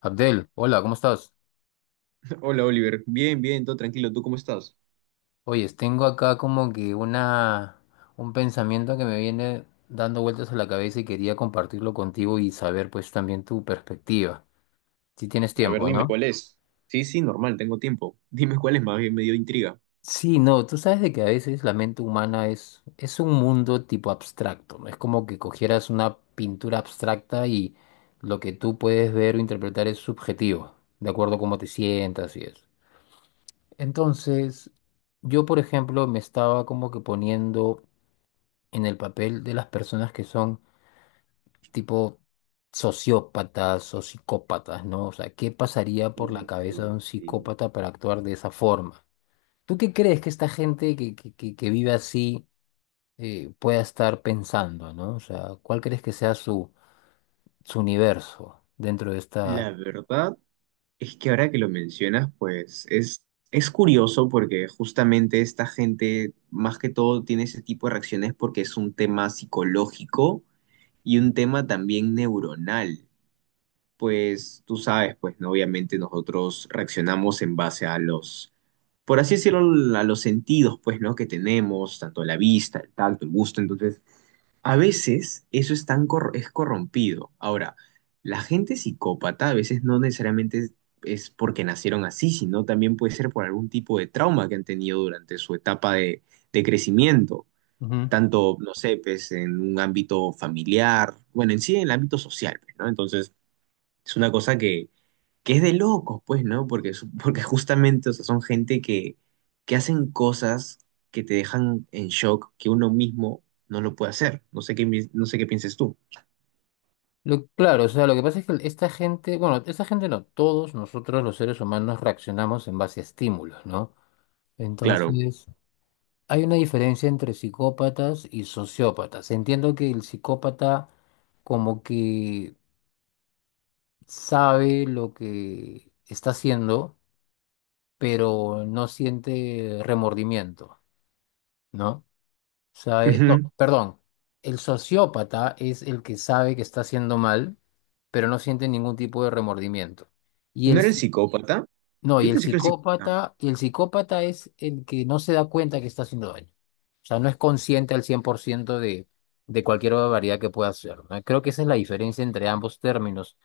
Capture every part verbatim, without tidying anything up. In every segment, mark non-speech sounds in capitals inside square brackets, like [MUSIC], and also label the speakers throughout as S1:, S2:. S1: Abdel, hola, ¿cómo estás?
S2: Hola Oliver, bien, bien, todo tranquilo, ¿tú cómo estás?
S1: Oyes, tengo acá como que una, un pensamiento que me viene dando vueltas a la cabeza y quería compartirlo contigo y saber pues también tu perspectiva. Si tienes
S2: A ver,
S1: tiempo,
S2: dime
S1: ¿no?
S2: cuál es. Sí, sí, normal, tengo tiempo. Dime cuál es, más bien me dio intriga.
S1: Sí, no, tú sabes de que a veces la mente humana es, es un mundo tipo abstracto, ¿no? Es como que cogieras una pintura abstracta y lo que tú puedes ver o interpretar es subjetivo, de acuerdo a cómo te sientas y eso. Entonces, yo por ejemplo me estaba como que poniendo en el papel de las personas que son tipo sociópatas o psicópatas, ¿no? O sea, ¿qué pasaría por la cabeza de
S2: Uy,
S1: un
S2: sí.
S1: psicópata para actuar de esa forma? ¿Tú qué crees que esta gente que, que, que- que vive así eh, pueda estar pensando, ¿no? O sea, ¿cuál crees que sea su, su universo dentro de esta...?
S2: La verdad es que ahora que lo mencionas, pues es, es curioso porque justamente esta gente más que todo tiene ese tipo de reacciones porque es un tema psicológico y un tema también neuronal. Pues tú sabes, pues, ¿no? Obviamente nosotros reaccionamos en base a los por así decirlo, a los sentidos, pues, ¿no? Que tenemos, tanto la vista, el tacto, el gusto. Entonces, a veces eso es tan cor- es corrompido. Ahora, la gente psicópata a veces no necesariamente es, es porque nacieron así, sino también puede ser por algún tipo de trauma que han tenido durante su etapa de, de crecimiento.
S1: Ujú.
S2: Tanto, no sé, pues, en un ámbito familiar, bueno, en sí, en el ámbito social, pues, ¿no? Entonces, es una cosa que, que es de locos, pues, ¿no? Porque, su- porque justamente, o sea, son gente que, que hacen cosas que te dejan en shock, que uno mismo no lo puede hacer. No sé qué, mi- no sé qué pienses tú.
S1: Lo- claro, o sea, lo que pasa es que esta gente, bueno, esta gente no, todos nosotros los seres humanos reaccionamos en base a estímulos, ¿no?
S2: Claro.
S1: Entonces, hay una diferencia entre psicópatas y sociópatas. Entiendo que el psicópata como que sabe lo que está haciendo, pero no siente remordimiento, ¿no? Sabe, no,
S2: Ujú.
S1: perdón. El sociópata es el que sabe que está haciendo mal, pero no siente ningún tipo de remordimiento. Y
S2: ¿No
S1: el...
S2: era el psicópata?
S1: No, y
S2: Yo
S1: el
S2: pensé que era el psicópata.
S1: psicópata, y el psicópata es el que no se da cuenta que está haciendo daño. O sea, no es consciente al cien por ciento de, de cualquier barbaridad que pueda hacer, ¿no? Creo que esa es la diferencia entre ambos términos.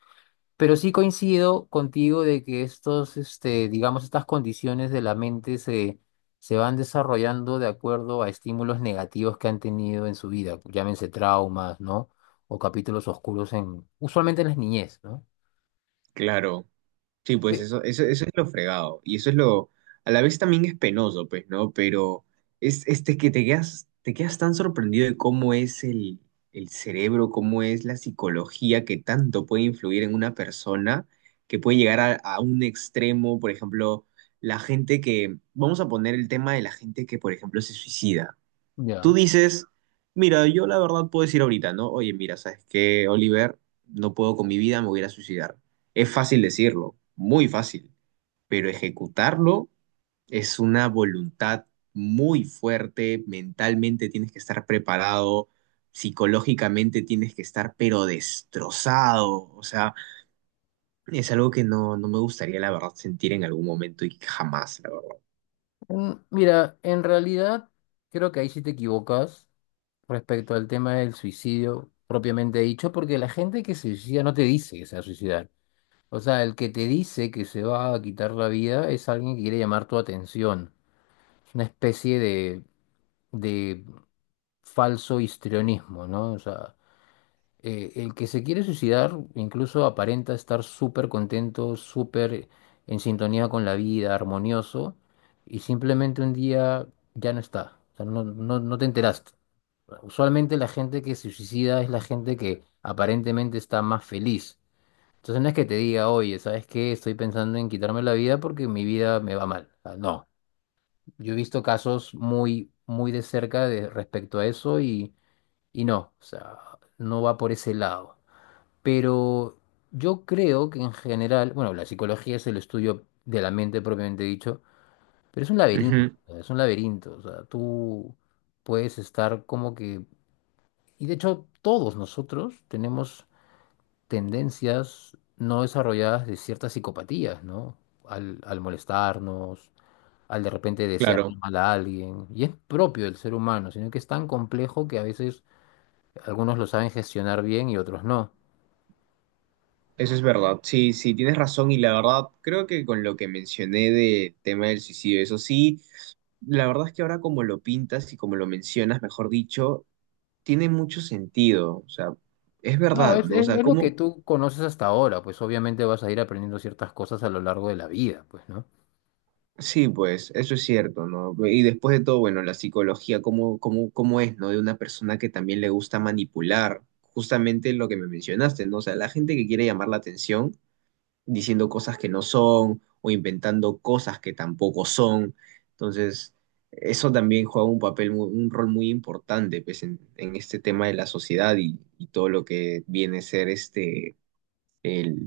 S1: Pero sí coincido contigo de que estos, este, digamos, estas condiciones de la mente se, se van desarrollando de acuerdo a estímulos negativos que han tenido en su vida, llámense traumas, ¿no? O capítulos oscuros en, usualmente en las niñez, ¿no?
S2: Claro. Sí, pues
S1: Sí.
S2: eso, eso, eso es lo fregado. Y eso es lo, a la vez también es penoso, pues, ¿no? Pero es este que te quedas, te quedas tan sorprendido de cómo es el, el cerebro, cómo es la psicología que tanto puede influir en una persona, que puede llegar a, a un extremo, por ejemplo, la gente que, vamos a poner el tema de la gente que, por ejemplo, se suicida. Tú
S1: Ya.
S2: dices, mira, yo la verdad puedo decir ahorita, ¿no? Oye, mira, ¿sabes qué, Oliver? No puedo con mi vida, me voy a ir a suicidar. Es fácil decirlo, muy fácil, pero ejecutarlo es una voluntad muy fuerte, mentalmente tienes que estar preparado, psicológicamente tienes que estar pero destrozado, o sea, es algo que no, no me gustaría, la verdad, sentir en algún momento y jamás, la verdad.
S1: Mm, Mira, en realidad creo que ahí sí te equivocas respecto al tema del suicidio propiamente dicho, porque la gente que se suicida no te dice que se va a suicidar. O sea, el que te dice que se va a quitar la vida es alguien que quiere llamar tu atención. Es una especie de, de falso histrionismo, ¿no? O sea, eh, el que se quiere suicidar incluso aparenta estar súper contento, súper en sintonía con la vida, armonioso, y simplemente un día ya no está, o sea, no, no, no te enteraste. Usualmente la gente que se suicida es la gente que aparentemente está más feliz. Entonces no es que te diga, oye, ¿sabes qué? Estoy pensando en quitarme la vida porque mi vida me va mal. O sea, no, yo he visto casos muy, muy de cerca de, respecto a eso y, y no, o sea, no va por ese lado. Pero yo creo que en general, bueno, la psicología es el estudio de la mente propiamente dicho, pero es un laberinto,
S2: Ujú,
S1: o sea, es un laberinto, o sea, tú puedes estar como que, y de hecho todos nosotros tenemos tendencias no desarrolladas de ciertas psicopatías, ¿no? Al, al molestarnos, al de repente desear
S2: claro.
S1: mal a alguien, y es propio del ser humano, sino que es tan complejo que a veces algunos lo saben gestionar bien y otros no.
S2: Eso es verdad, sí, sí, tienes razón y la verdad creo que con lo que mencioné del tema del suicidio, eso sí, la verdad es que ahora como lo pintas y como lo mencionas, mejor dicho, tiene mucho sentido, o sea, es
S1: No,
S2: verdad,
S1: es,
S2: ¿no? O
S1: es,
S2: sea,
S1: es lo que
S2: como,
S1: tú conoces hasta ahora, pues obviamente vas a ir aprendiendo ciertas cosas a lo largo de la vida, pues, ¿no?
S2: sí, pues, eso es cierto, ¿no? Y después de todo, bueno, la psicología, ¿cómo, cómo, cómo es, ¿no? De una persona que también le gusta manipular, justamente lo que me mencionaste, ¿no? O sea, la gente que quiere llamar la atención diciendo cosas que no son o inventando cosas que tampoco son. Entonces, eso también juega un papel, mu- un rol muy importante pues, en, en este tema de la sociedad y, y todo lo que viene a ser este, el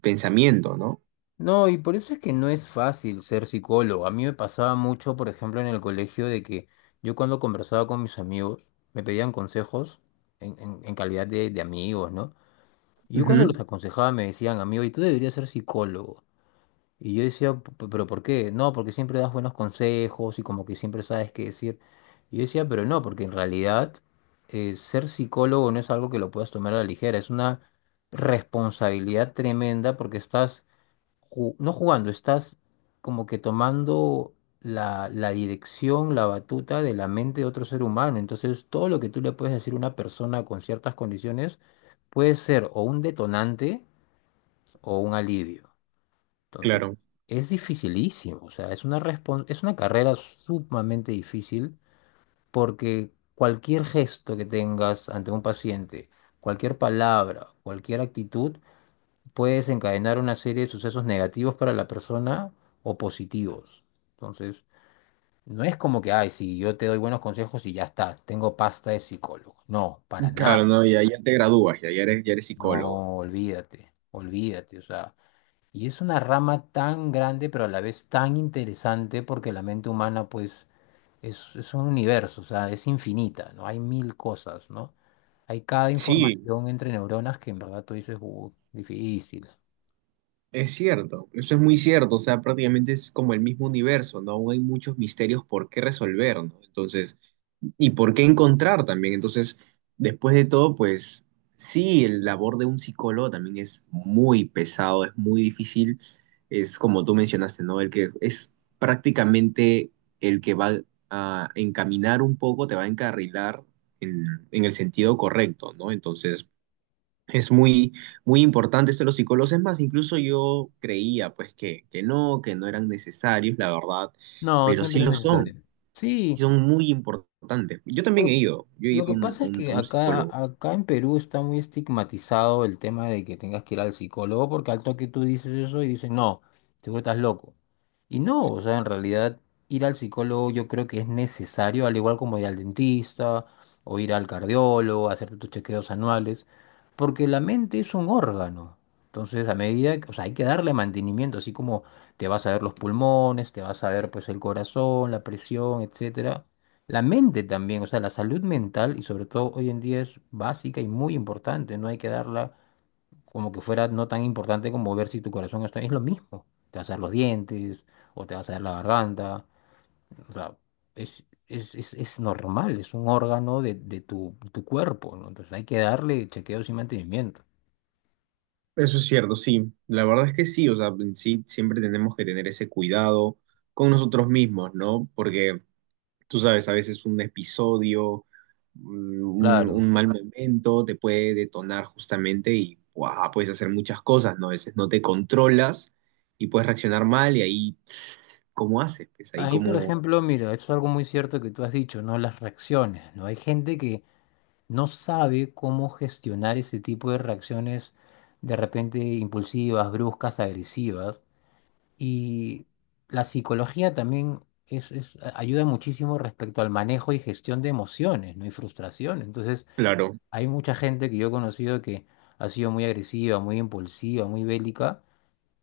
S2: pensamiento, ¿no?
S1: No, y por eso es que no es fácil ser psicólogo. A mí me pasaba mucho, por ejemplo, en el colegio de que yo cuando conversaba con mis amigos, me pedían consejos en, en- en calidad de, de amigos, ¿no? Y yo cuando
S2: Ujú,
S1: los aconsejaba me decían, amigo, y tú deberías ser psicólogo. Y yo decía, "P- p- Pero ¿por qué?" No, porque siempre das buenos consejos y como que siempre sabes qué decir. Y yo decía, pero no, porque en realidad eh, ser psicólogo no es algo que lo puedas tomar a la ligera, es una responsabilidad tremenda porque estás, ju- no jugando, estás como que tomando la, la dirección, la batuta de la mente de otro ser humano. Entonces, todo lo que tú le puedes decir a una persona con ciertas condiciones puede ser o un detonante o un alivio. Entonces,
S2: claro.
S1: es dificilísimo, o sea, es una respon- es una carrera sumamente difícil porque cualquier gesto que tengas ante un paciente, cualquier palabra, cualquier actitud, puede desencadenar una serie de sucesos negativos para la persona o positivos. Entonces, no es como que, ay, si yo te doy buenos consejos y ya está, tengo pasta de psicólogo. No, para
S2: Claro,
S1: nada.
S2: no, ya, ya te gradúas, ya, ya eres, ya eres psicólogo.
S1: No, olvídate, olvídate, o sea. Y es una rama tan grande, pero a la vez tan interesante, porque la mente humana, pues, es, es un universo, o sea, es infinita, ¿no? Hay mil cosas, ¿no? Hay cada
S2: Sí,
S1: información entre neuronas que en verdad tú dices, uh, difícil.
S2: es cierto, eso es muy cierto, o sea, prácticamente es como el mismo universo, ¿no? Aún hay muchos misterios por qué resolver, ¿no? Entonces, y por qué encontrar también. Entonces, después de todo, pues sí, el labor de un psicólogo también es muy pesado, es muy difícil, es como tú mencionaste, ¿no? El que es prácticamente el que va a encaminar un poco, te va a encarrilar en, en el sentido correcto, ¿no? Entonces... Es muy, muy importante esto de los psicólogos. Es más, incluso yo creía pues que, que no, que no eran necesarios, la verdad,
S1: No,
S2: pero sí
S1: siempre es
S2: lo son,
S1: necesario.
S2: y
S1: Sí,
S2: son muy importantes. Yo también he
S1: Lo
S2: ido, yo he ido
S1: lo
S2: a
S1: que
S2: un, a
S1: pasa es
S2: un- a
S1: que
S2: un
S1: acá,
S2: psicólogo.
S1: acá en Perú está muy estigmatizado el tema de que tengas que ir al psicólogo, porque al toque tú dices eso y dicen, no, seguro estás loco. Y no, o sea, en realidad ir al psicólogo yo creo que es necesario, al igual como ir al dentista o ir al cardiólogo, hacerte tus chequeos anuales, porque la mente es un órgano. Entonces, a medida, que- o sea, hay que darle mantenimiento, así como te vas a ver los pulmones, te vas a ver pues el corazón, la presión, etcétera. La mente también, o sea, la salud mental y sobre todo hoy en día es básica y muy importante, no hay que darla como que fuera no tan importante como ver si tu corazón está bien, es lo mismo, te vas a dar los dientes o te vas a dar la garganta, o sea, es, es, es, es normal, es un órgano de, de tu, tu cuerpo, ¿no? Entonces hay que darle chequeos y mantenimiento.
S2: Eso es cierto, sí, la verdad es que sí, o sea, sí, siempre tenemos que tener ese cuidado con nosotros mismos, ¿no? Porque tú sabes, a veces un episodio, mm, un,
S1: Claro.
S2: un mal momento te puede detonar justamente y ¡guau! Puedes hacer muchas cosas, ¿no? A veces no te controlas y puedes reaccionar mal y ahí, ¿cómo haces? Pues ahí
S1: Ahí, por
S2: como,
S1: ejemplo, mira, esto es algo muy cierto que tú has dicho, ¿no? Las reacciones, ¿no? Hay gente que no sabe cómo gestionar ese tipo de reacciones de repente impulsivas, bruscas, agresivas. Y la psicología también es, es- ayuda muchísimo respecto al manejo y gestión de emociones, ¿no? Y frustración. Entonces,
S2: claro.
S1: hay mucha gente que yo he conocido que ha sido muy agresiva, muy impulsiva, muy bélica,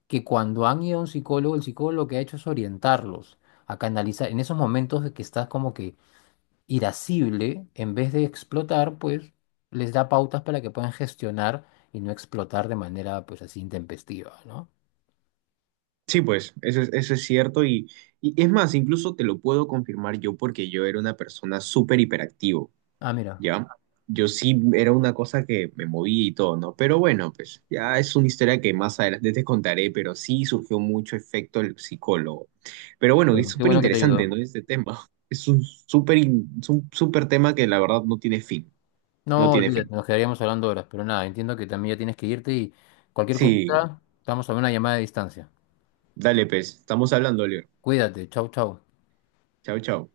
S1: que cuando han ido a un psicólogo, el psicólogo lo que ha hecho es orientarlos a canalizar en esos momentos de que estás como que irascible, en vez de explotar, pues les da pautas para que puedan gestionar y no explotar de manera pues así intempestiva, ¿no?
S2: Sí, pues, eso es, eso es cierto y, y es más, incluso te lo puedo confirmar yo porque yo era una persona súper hiperactivo.
S1: Ah, mira,
S2: ¿Ya? Yo sí era una cosa que me movía y todo, ¿no? Pero bueno, pues ya es una historia que más adelante te contaré, pero sí surgió mucho efecto el psicólogo. Pero bueno, es
S1: bueno, qué
S2: súper
S1: bueno que te
S2: interesante,
S1: ayudó.
S2: ¿no? Este tema. [LAUGHS] Es un súper in- es un súper tema que la verdad no tiene fin, no
S1: No,
S2: tiene fin.
S1: olvídate, nos quedaríamos hablando horas, pero nada, entiendo que también ya tienes que irte y cualquier
S2: Sí,
S1: cosita, estamos a una llamada de distancia.
S2: dale, pues, estamos hablando, Leo.
S1: Cuídate, chau, chau.
S2: Chao, chao.